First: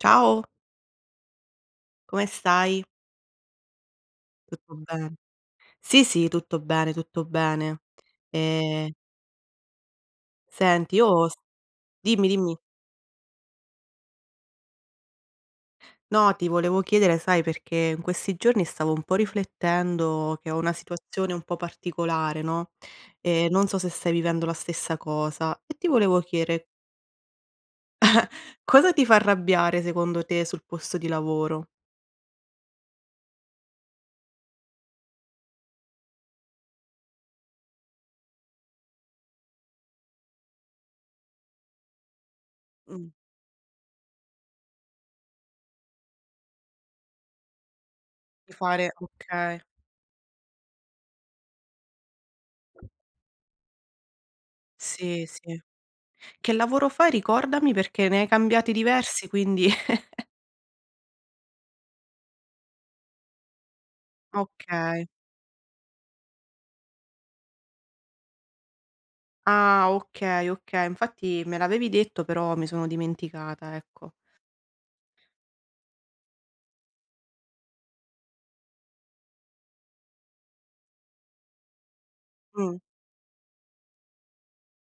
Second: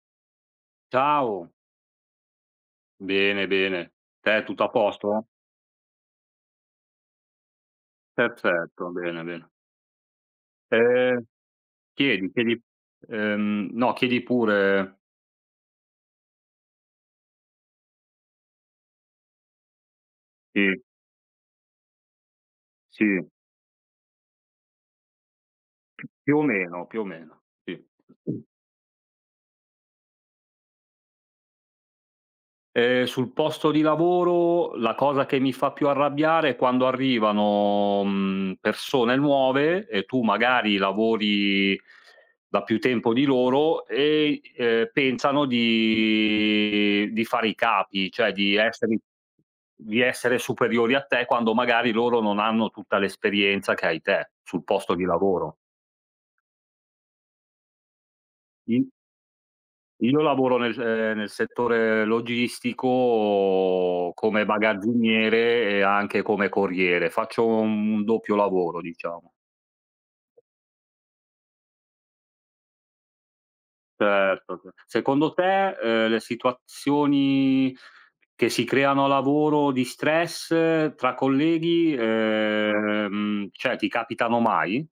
Ciao, Ciao, come stai? bene, bene. Te tutto a Tutto bene? posto? Sì, sì, tutto bene, tutto bene. Ehm, Perfetto, bene, bene. senti io Ehm, s dimmi, Chiedi, dimmi. chiedi. No, chiedi pure. No, ti volevo chiedere, sai, perché in questi giorni stavo un po' riflettendo che ho una Sì, situazione un po' particolare, no, sì, non so se stai vivendo la stessa cosa e ti volevo chiedere: più o meno, sì. cosa ti fa arrabbiare secondo te sul posto di lavoro? Sul posto di lavoro la cosa che mi fa più arrabbiare è quando arrivano, persone nuove e tu magari lavori da più Mh, tempo di loro e, pensano di fare i capi, cioè di di fare essere okay. di essere superiori a te, quando magari loro non hanno tutta l'esperienza che hai te sul posto di Sì, lavoro. sì. Che lavoro fai ricordami perché ne hai cambiati I diversi, quindi Io lavoro nel nel settore logistico come okay. bagazziniere e anche come corriere. Faccio un doppio lavoro, diciamo. Ah, okay, okay. Infatti me l'avevi detto, però mi sono dimenticata, ecco. Certo. ce Secondo te, le situazioni che si creano a lavoro di stress tra colleghi, Mh. Cioè ti capitano mai?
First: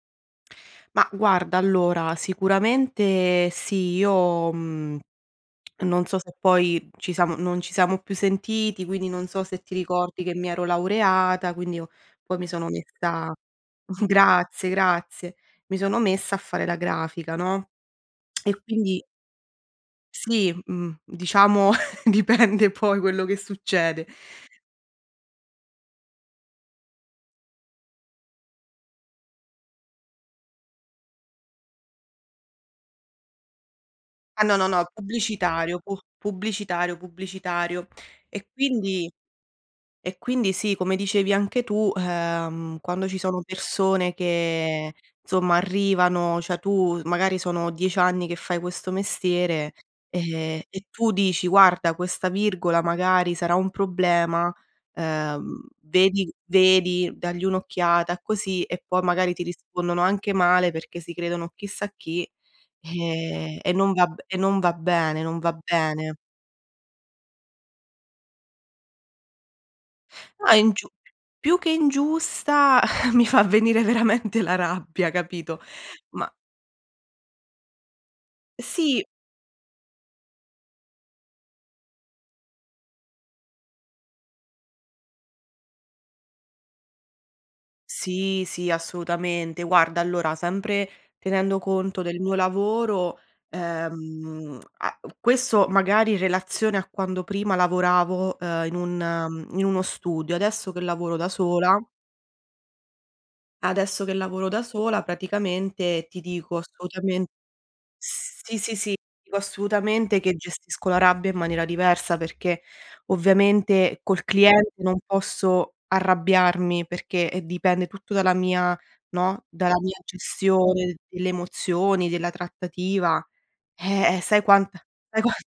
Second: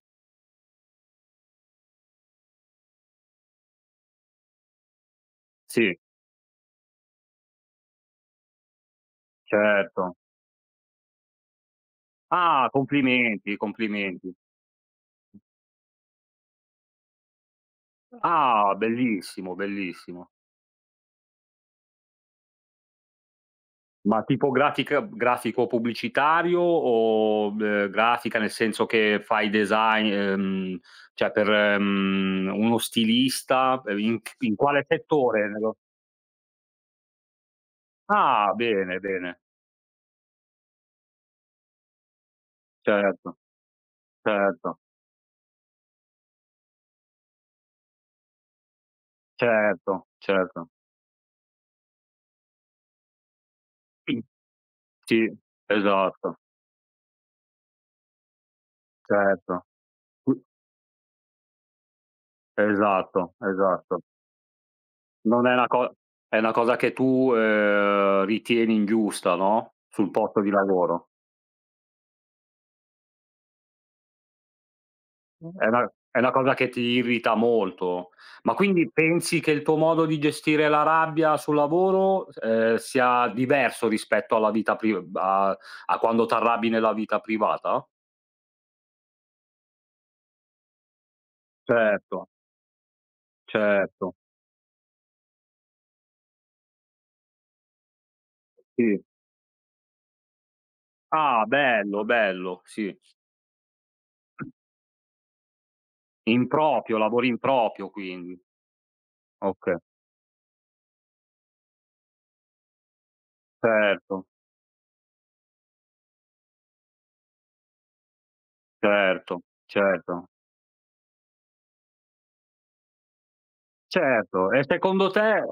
Ma guarda, allora sicuramente sì, io, Sì, non so se poi ci siamo non ci siamo più sentiti, quindi non so se ti certo. ricordi che mi ero laureata, quindi io poi mi sono Ah, messa complimenti, complimenti. grazie, grazie. Mi sono messa a fare la grafica, no, e Ah, quindi bellissimo, bellissimo. sì, diciamo dipende poi quello che succede. Ma tipografica grafico pubblicitario o, grafica nel senso che fai design, cioè per, uno stilista, in Ah in no, no, no, quale settore? Nello pubblicitario, pu pubblicitario, pubblicitario. E Ah, bene, quindi bene. e quindi sì, come dicevi anche tu, quando ci Certo, sono persone certo, che insomma arrivano, cioè tu magari sono 10 anni che fai questo mestiere, certo, certo. e tu dici: "Guarda questa virgola magari sarà un problema, Sì, vedi esatto, vedi, dagli un'occhiata", così, e poi magari ti certo. rispondono anche male perché si credono chissà chi, Esatto, esatto. E non va bene, non Non va è una co bene. è una cosa che tu, ritieni ingiusta, no, sul posto No, di è ingiu lavoro. più che ingiusta mi fa venire veramente la rabbia, Mh. capito? È una è Ma una cosa che ti irrita molto. Ma quindi sì, pensi che il tuo modo di gestire la rabbia sul lavoro, sia diverso rispetto alla vita priv a a quando t'arrabbi nella vita privata? sì, sì, assolutamente. Guarda, allora, sempre tenendo conto del Certo, mio lavoro, certo, a questo magari in relazione a quando prima lavoravo, sì. In uno studio, adesso che lavoro da Ah, sola bello, bello, sì. adesso che lavoro da sola praticamente ti In dico proprio, assolutamen lavori in proprio quindi. Sì, sì, sì, dico Okay, assolutamente che gestisco la rabbia in maniera diversa perché ovviamente col certo, cliente non posso arrabbiarmi perché, dipende tutto dalla mia certo, no, dalla mia certo. gestione delle emozioni, della trattativa. Sai Certo, e quanta secondo sai qua te,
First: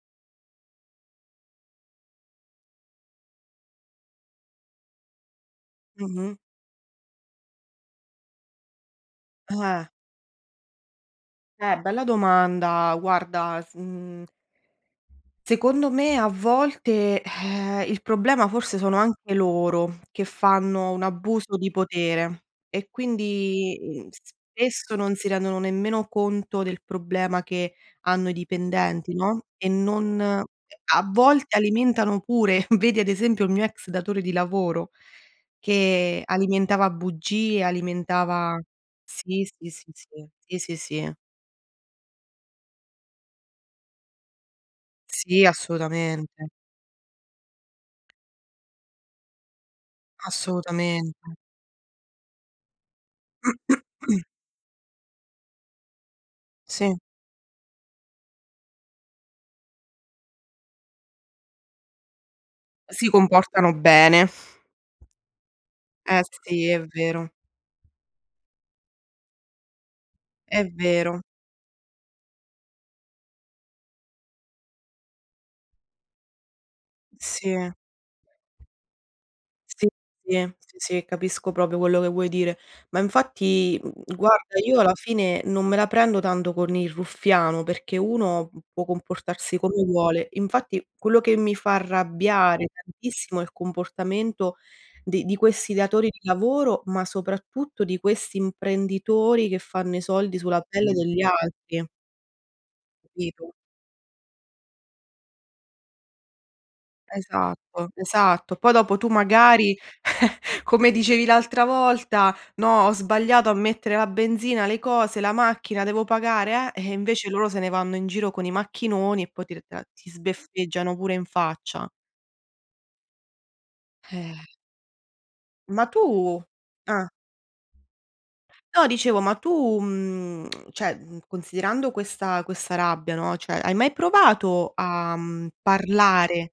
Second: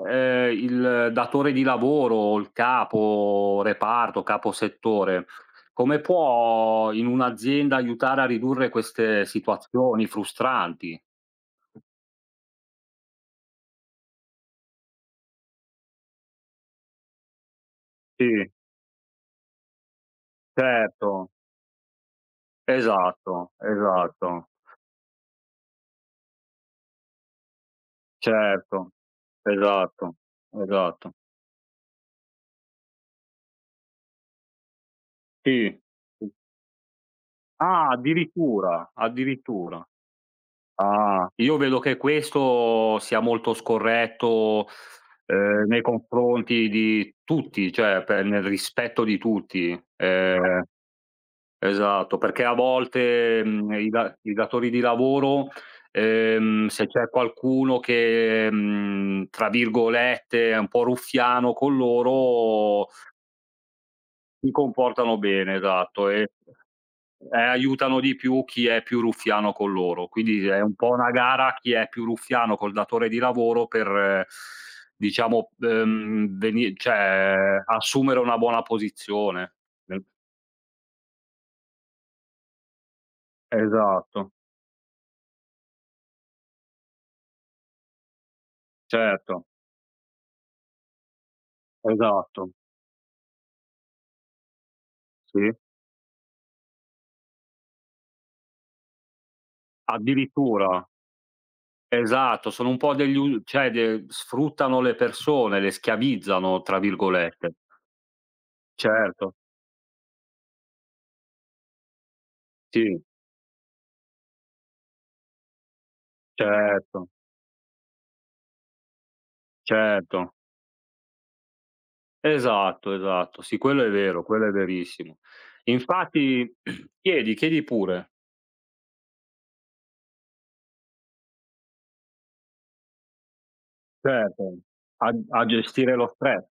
il datore di lavoro o il capo reparto, capo settore, come mh-mh. può in un'azienda aiutare a ridurre queste Eh, situazioni frustranti? Bella domanda. Guarda, s mhmm Secondo me a volte, il Sì, problema forse sono anche loro, che fanno un certo, abuso di potere e esatto, quindi, mhmm, esatto, spesso non si rendono nemmeno conto del problema che hanno i certo, dipendenti, no, e esatto, non a esatto. volte alimentano pure vedi ad esempio il mio ex datore di lavoro Sì, che sì. alimentava bugie, Ah, alimentava addirittura, sì, sì, addirittura. sì, sì, sì, sì, sì. Ah, io vedo che questo sia molto scorretto, Sì, nei assolutamente, confronti di tutti, cioè per nel rispetto di tutti. Ehm, assolutamente. esatto, perché a volte, i da i datori di lavoro, se Sì, c'è qualcuno che, tra virgolette, è un po' "ruffiano" con loro, si comportano bene. si comportano bene, esatto, Eh e sì, è vero, aiutano di più chi è più ruffiano con loro. Quindi è è un po' una vero. gara chi è più ruffiano col datore di lavoro per diciamo, veni cioè Sì, assumere una buona posizione. sì, Nel sì, sì, sì, capisco proprio quello che vuoi dire. Ma infatti, Esatto, guarda, io alla fine non me la prendo tanto con il ruffiano, perché uno può certo, comportarsi come vuole. Infatti quello che mi fa esatto, arrabbiare tantissimo è il comportamento di sì. questi datori di lavoro, ma soprattutto di questi imprenditori che fanno i soldi sulla Addirittura, pelle degli altri, esatto, sono un po' degli u capito? cioè de sfruttano le persone, le "schiavizzano" tra virgolette. Esatto, esatto. Poi dopo tu Certo, magari, come dicevi l'altra volta: "No, ho sì, sbagliato a mettere la benzina, le cose, la macchina, devo pagare, eh". E certo, invece loro se ne vanno in giro con i macchinoni e poi ti certo. sbeffeggiano pure in faccia. Esatto, esatto. Sì, quello è vero, Eh. quello è verissimo. Ma tu Infatti ah, chiedi, chiedi pure, no dicevo, ma tu, cioè, considerando questa rabbia, no, cioè hai mai certo, provato a a, a gestire lo stress, parlare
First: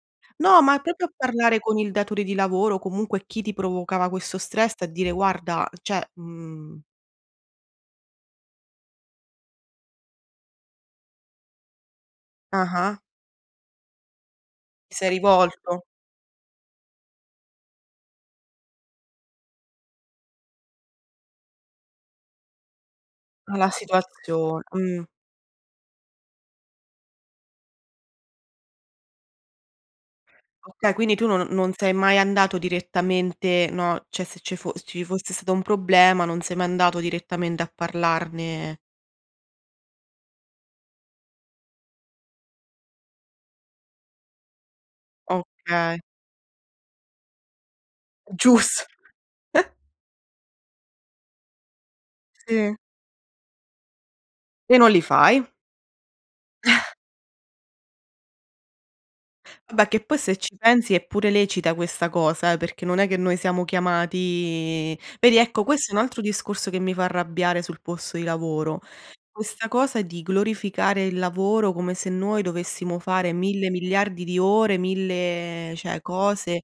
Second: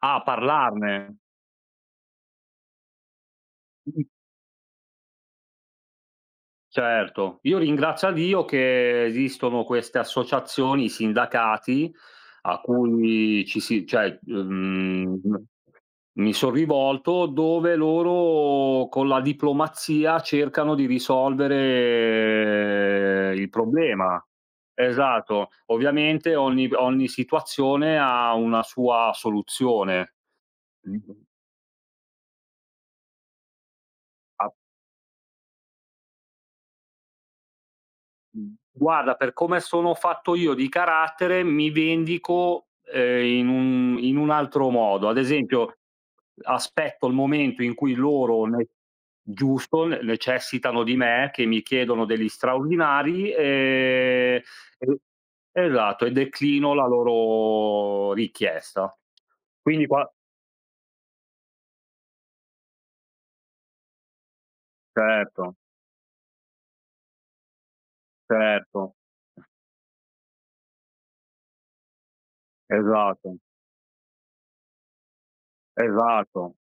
a No, ma proprio a parlarne. parlare con il datore di lavoro, comunque chi ti provocava questo stress a dire: "Guarda" cioè, mhmm Certo. Io ringrazio a Dio che esistono queste associazioni, i sindacati a ah-ah, cui ci si, cioè. ti sei Mhmm rivolto Mi son rivolto dove loro con la diplomazia cercano di risolvere il alla problema. situazio. Esatto. Ovviamente ogni situazione ha una sua soluzione. Okay, quindi Mh-mh. tu non sei mai andato direttamente no, cioè se A ce fo se ci fosse stato un problema non sei mai andato direttamente a Mh. parlarne Guarda, per come sono fatto io di carattere, mi vendico, in un altro modo. Ad esempio, okay, aspetto il momento in cui loro ne giusto, giusto, ne necessitano di me, che mi chiedono degli sì. straordinari, E non e li fai. esatto, e declino la loro richiesta. Quindi Vabbè che qua poi se ci pensi è pure lecita questa cosa perché non è che noi siamo chiamati vedi Certo, ecco questo è un altro discorso che mi fa arrabbiare sul posto di lavoro. certo. Questa cosa di glorificare il lavoro come se noi dovessimo fare Esatto, 1000 miliardi di ore, 1000 cioè cose esatto,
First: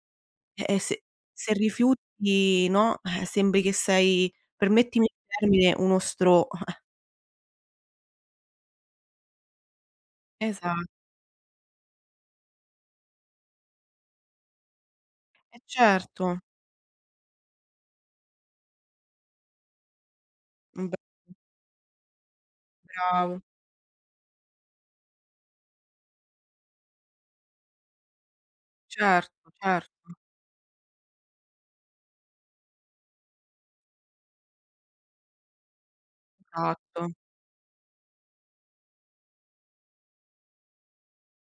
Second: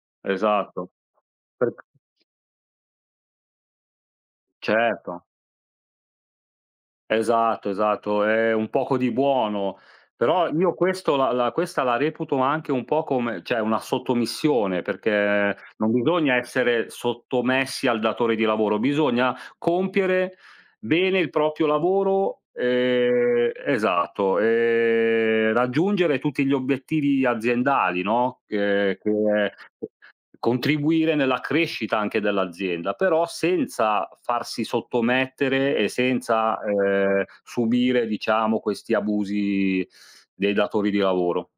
e esatto. Se Per rifiuti, no, sembri che sei, permettimi il Certo. termine, uno stro Esatto, esatto, è un poco di buono, però Esa io questo la la questa la reputo anche un po' come cioè una sottomissione, perché eh non bisogna certo, essere sottomessi al datore di lavoro, bisogna compiere un bel bene il proprio lavoro, bravo, esatto, raggiungere tutti gli obiettivi aziendali, no, che certo, certo, contribuire nella crescita anche dell'azienda, però senza farsi sottomettere e senza, esatto. Subire, diciamo, questi abusi dei datori di lavoro.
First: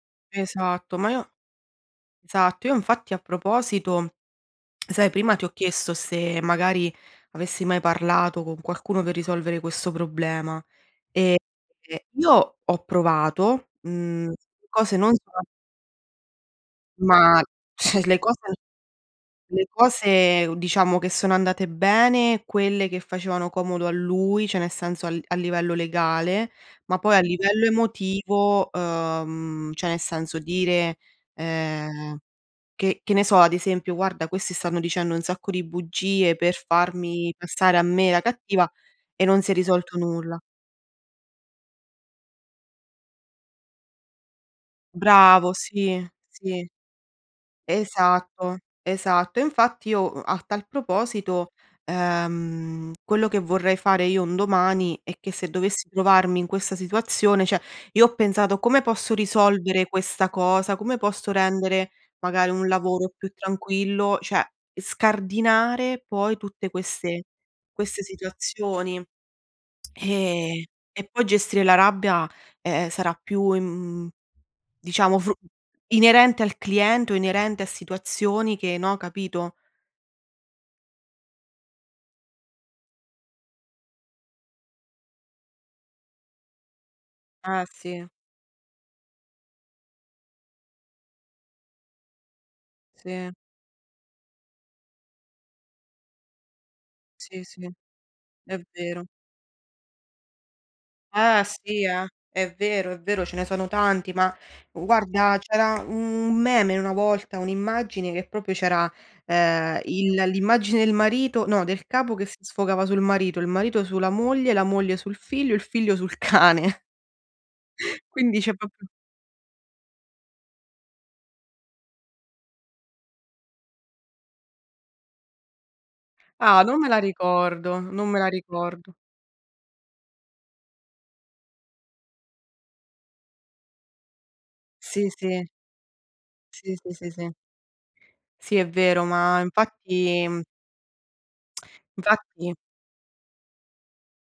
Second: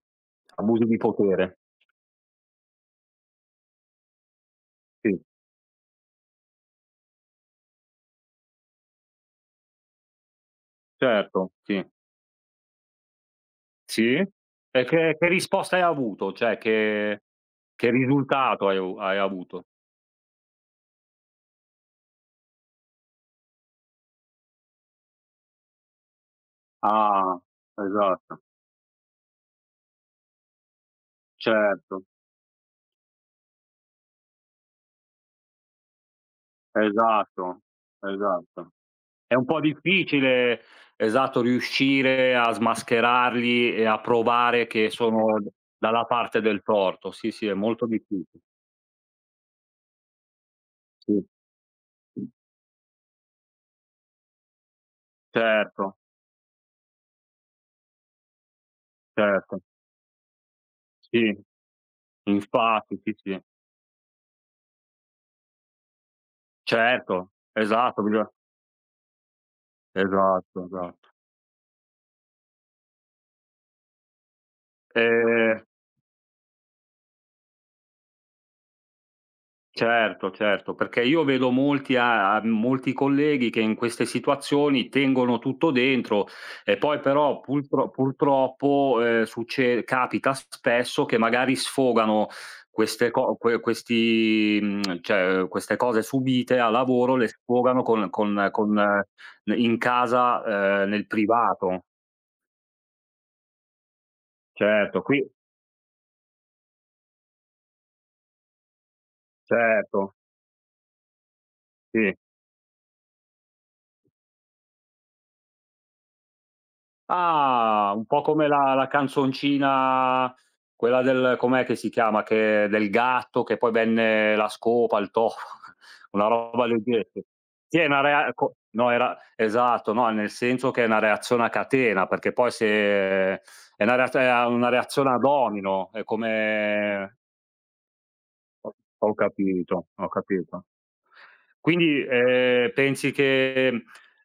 Abusi Esatto, di ma io potere. esatto, io infatti a proposito, sai Sì, prima ti ho chiesto se magari avessi mai parlato con qualcuno per risolvere questo problema, ehm, certo, sì. io ho provato, Sì? E cose non che sono risposta hai avuto? Cioè che ma che cioè risultato hai avuto? le cose diciamo che sono andate bene, quelle che facevano comodo a lui, cioè nel senso al a livello legale, ma poi a Ah, livello esatto, emotivo, cioè nel senso dire, certo, ehm Che ne so, ad esempio: "Guarda, questi stanno dicendo un sacco di bugie per farmi esatto, passare a me la esatto. cattiva", e È non un si è po' risolto nulla. difficile, esatto, riuscire a smascherarli e a provare che sono d Bravo, sì, dalla parte del sì. torto. Sì, sì, è molto difficile. Esatto, esatto. E infatti io, a tal Sì. proposito, quello che vorrei fare io un domani è che se dovessi Certo, trovarmi in questa situazione cioè io ho pensato: "Come posso certo. risolvere questa cosa? Come posso Sì, rendere magari un infatti, lavoro sì, più sì. tranquillo?" Cioè scardinare poi tutte queste Certo, esatto, bisogna situazioni, ehm, esatto, e esatto. poi gestire la rabbia, sarà più im Diciamo fru Ehm inerente al cliente o inerente a situazioni che no, capito? Certo, certo, perché io vedo molti a a molti colleghi che in queste situazioni tengono tutto dentro e poi però Ah pultro sì, purtroppo, succe capita spesso che magari sfogano queste sì, co que questi mhmm, cioè queste cose subite a lavoro le sì, sì, sfogano è con vero. n in casa, nel Eh sì, privato. È vero, ce ne sono tanti, ma Certo, qui guarda c'era un meme una volta, un'immagine che proprio c'era, il certo, l'immagine del marito no, del sì. capo che si sfogava sul marito, il marito sulla moglie, la moglie sul figlio, il figlio sul cane. Ah, un po' Quindi come c'è la proprio canzoncina, quella del com'è che si chiama, che del gatto che poi venne la scopa, il topo, una ah, roba non del me la genere. Sì, ricordo, è una non me la rea co no, ricordo. era esatto, no, nel senso che è una reazione a catena, perché poi se è una reaz è una Sì, reazione a sì. domino, è Sì, sì, sì, come sì. Sì, è ho vero, ho ma capito, ho infatti capito. Quindi, infatti, pensi che,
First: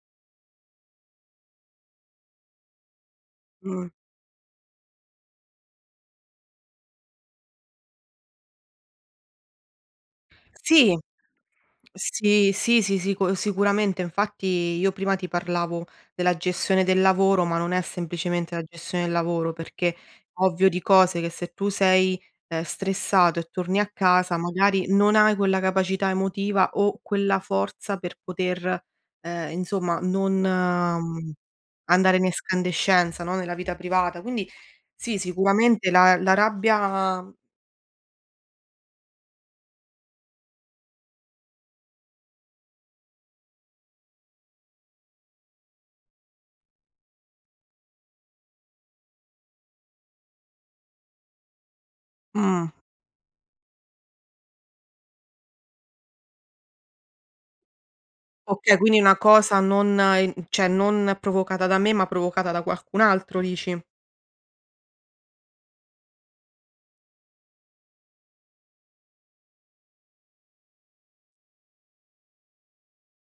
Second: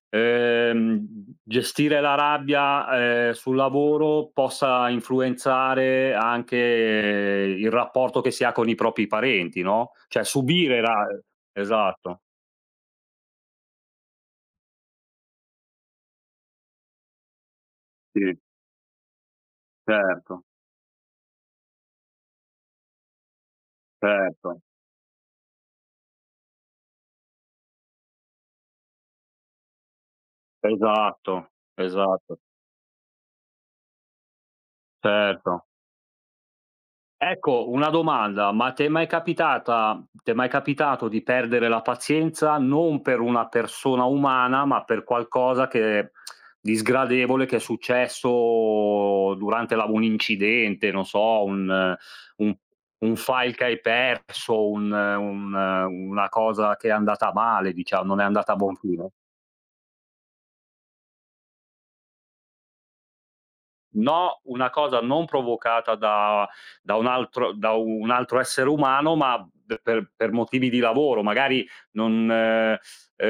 ehm, gestire la rabbia, sul mhmm, lavoro possa influenzare anche il rapporto che si ha con i propri parenti, no, cioè subire sì. ra esatto, Sì, sì, sì, sicuramente. Infatti io prima ti parlavo della gestione del lavoro, ma non è sì, semplicemente la gestione del lavoro, perché è certo, ovvio di cose che se tu sei, stressato e torni a casa certo, magari non hai quella capacità emotiva o quella forza per poter, insomma non, esatto, andare in esatto, escandescenza, no, nella vita privata. Quindi sì, certo. sicuramente la rabbia Ecco, una domanda, ma ti è mai capitato di perdere la pazienza non per una persona umana, ma per qualcosa che di sgradevole che è successo durante la un incidente, non so, un mh. un file che hai perso, un una cosa che è andata male, diciamo, non è andata a buon Okay, quindi fine? una cosa non in cioè non provocata da me, ma provocata da qualcun altro dici? No, una cosa non provocata da un altro da un altro essere umano, ma d per motivi di lavoro, magari non,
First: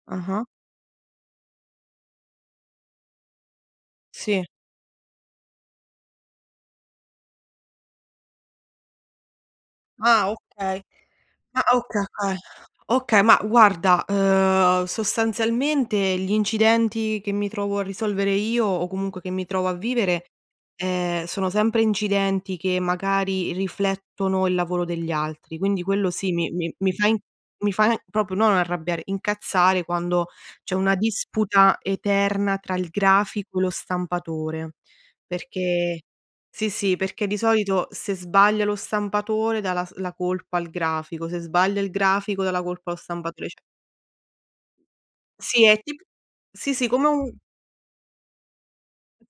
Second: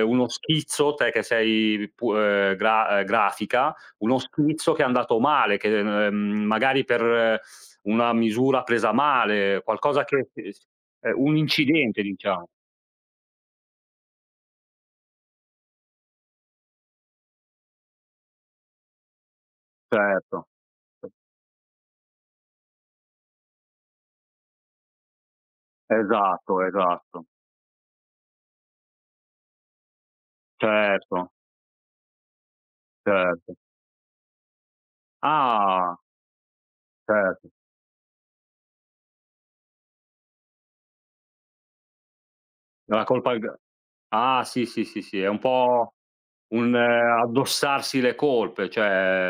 uno Ah-ah. schizzo, te che sei pu gra grafica, uno Sì. schizzo che è andato male, che, magari per una misura presa male, qualcosa che Ah, che s okay. Un incidente, Okay. diciamo. Okay, ma guarda, sostanzialmente gli incidenti che mi trovo a risolvere io o comunque che mi trovo a vivere, Certo. Sono sempre incidenti che magari riflettono il lavoro degli altri, quindi quello sì, Esatto, mi fa in esatto. mi fa proprio non arrabbiare, incazzare quando c'è una Certo, disputa eterna tra il certo. grafico e lo stampatore, Ah, perché sì, sì, perché di certo. solito se sbaglia lo stampatore dà la colpa al grafico, se sbaglia il grafico dà la colpa allo La colpa g stampatore, cioè Ah, sì, sì, sì, sì, è un sì è po' tip sì, un sì, come un addossarsi le colpe,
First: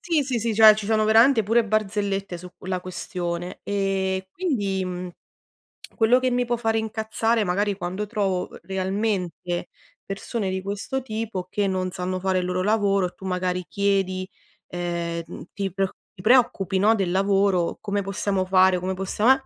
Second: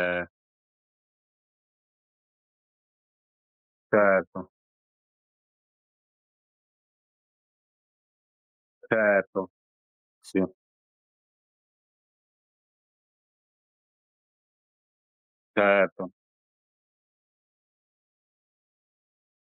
sì, sì, sì, cioè ci sono veramente pure barzellette su la questione. E certo, quindi, mhmm Quello che mi può fare incazzare magari quando trovo certo, realmente sì, persone di questo tipo che non sanno fare il loro lavoro e tu magari chiedi, ehm, ti pre certo, ti preoccupi, no, del lavoro, come possiamo fare, come possiamo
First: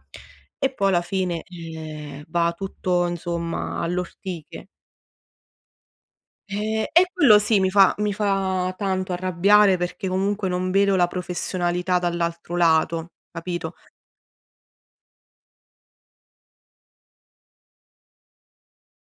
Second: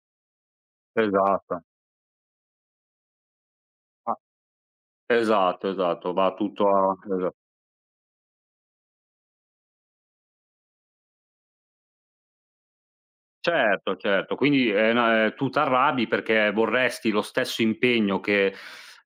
e poi alla fine, esatto. Va tutto insomma Ah, all'ortiche. esatto, esatto, va tutto a E esa quello sì, mi fa tanto arrabbiare perché comunque non vedo la professionalità dall'altro lato, capito? certo, certo. Quindi è na tu t'arrabbi perché vorresti lo stesso impegno che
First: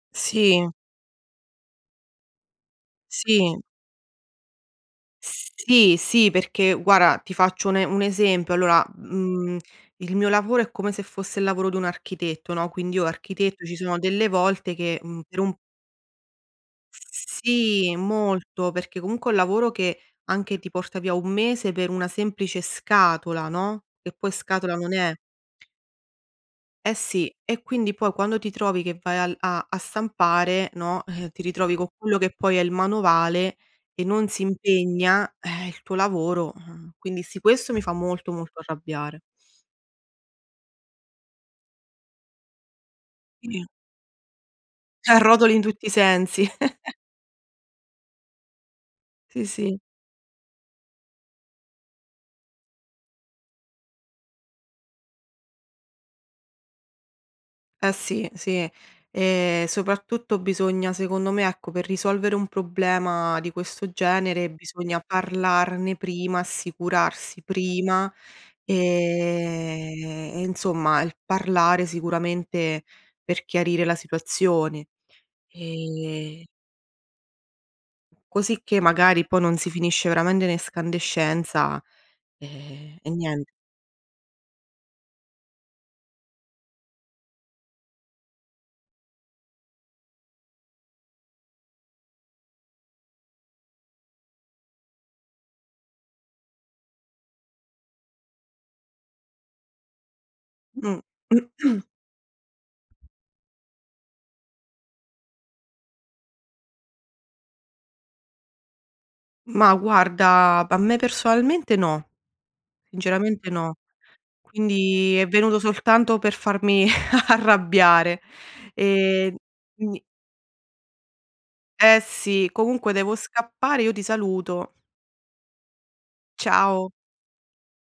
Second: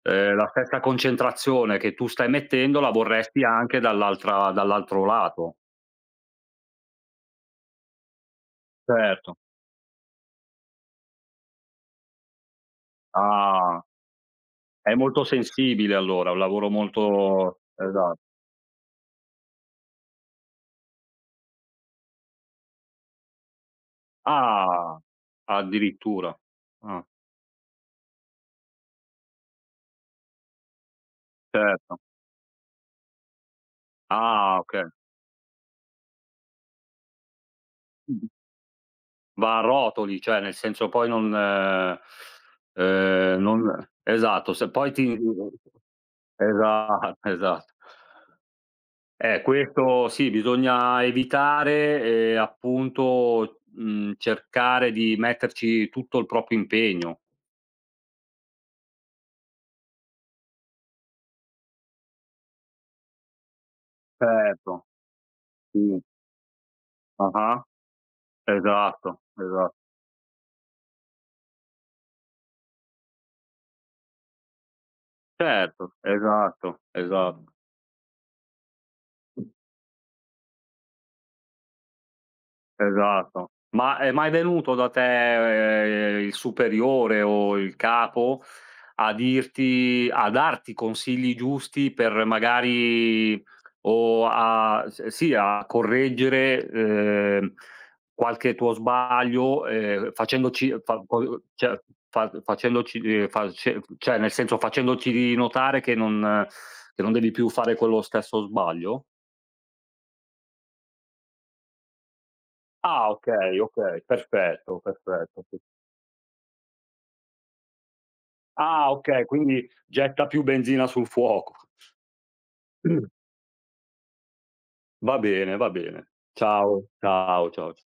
la Sì, stessa concentrazione che tu stai mettendo, la vorresti sì. anche dall'altra dall'altro lato. Sì, sì, perché guarda, ti faccio un esempio. Allora, Certo. Il mio lavoro è come se fosse il lavoro di un architetto, no, quindi io architetto ci Ah, sono delle volte è che, molto per un sensibile allora, un lavoro molto sì, esa molto, perché comunque è un lavoro che anche ti porta via un mese per una semplice scatola, no, che poi scatola non Ah, è. addirittura. Eh Ah, sì, e quindi poi quando ti trovi che vai al a a stampare, no, ti ritrovi con certo. quello che poi è il manovale e non si Ah, okay. impegna, il tuo lavoro, quindi sì, questo mi fa Mh-mh. molto, molto arrabbiare. Va a rotoli, cioè nel senso poi non Sì, non esatto, se poi ti a rotoli in tutti i sensi. Esatto. Sì, sì. Questo sì, bisogna evitare e appunto, cercare di metterci tutto il proprio impegno. Eh sì, sì. E soprattutto bisogna secondo me, ecco, per risolvere un problema di questo genere Certo, bisogna parlarne sì. prima, assicurarsi Ah-ah. prima Esatto, esa e insomma il parlare sicuramente per chiarire la situazione. certo, Ehm, esatto, esatto. così che magari poi non si finisce veramente in escandescenza, e niente. Esatto. Ma è mai venuto da te, il superiore o il capo a dirti a darti consigli giusti per magari o a s sì, a correggere, qualche tuo sbaglio, facendoci Mh. fa co cioè fa facendoci face cioè nel senso facendoci notare che non devi più fare quello stesso sbaglio? Ma guarda, a me personalmente no, Ah, sinceramente okay, no. okay, perfetto, Quindi è perfetto. venuto Sì. soltanto per farmi arrabbiare. Ah, okay, Ehm, quindi quindi getta più benzina sul fuoco. eh sì, comunque devo scappare, io ti saluto. Va bene, va bene. Ciao, Ciao. ciao, ciao.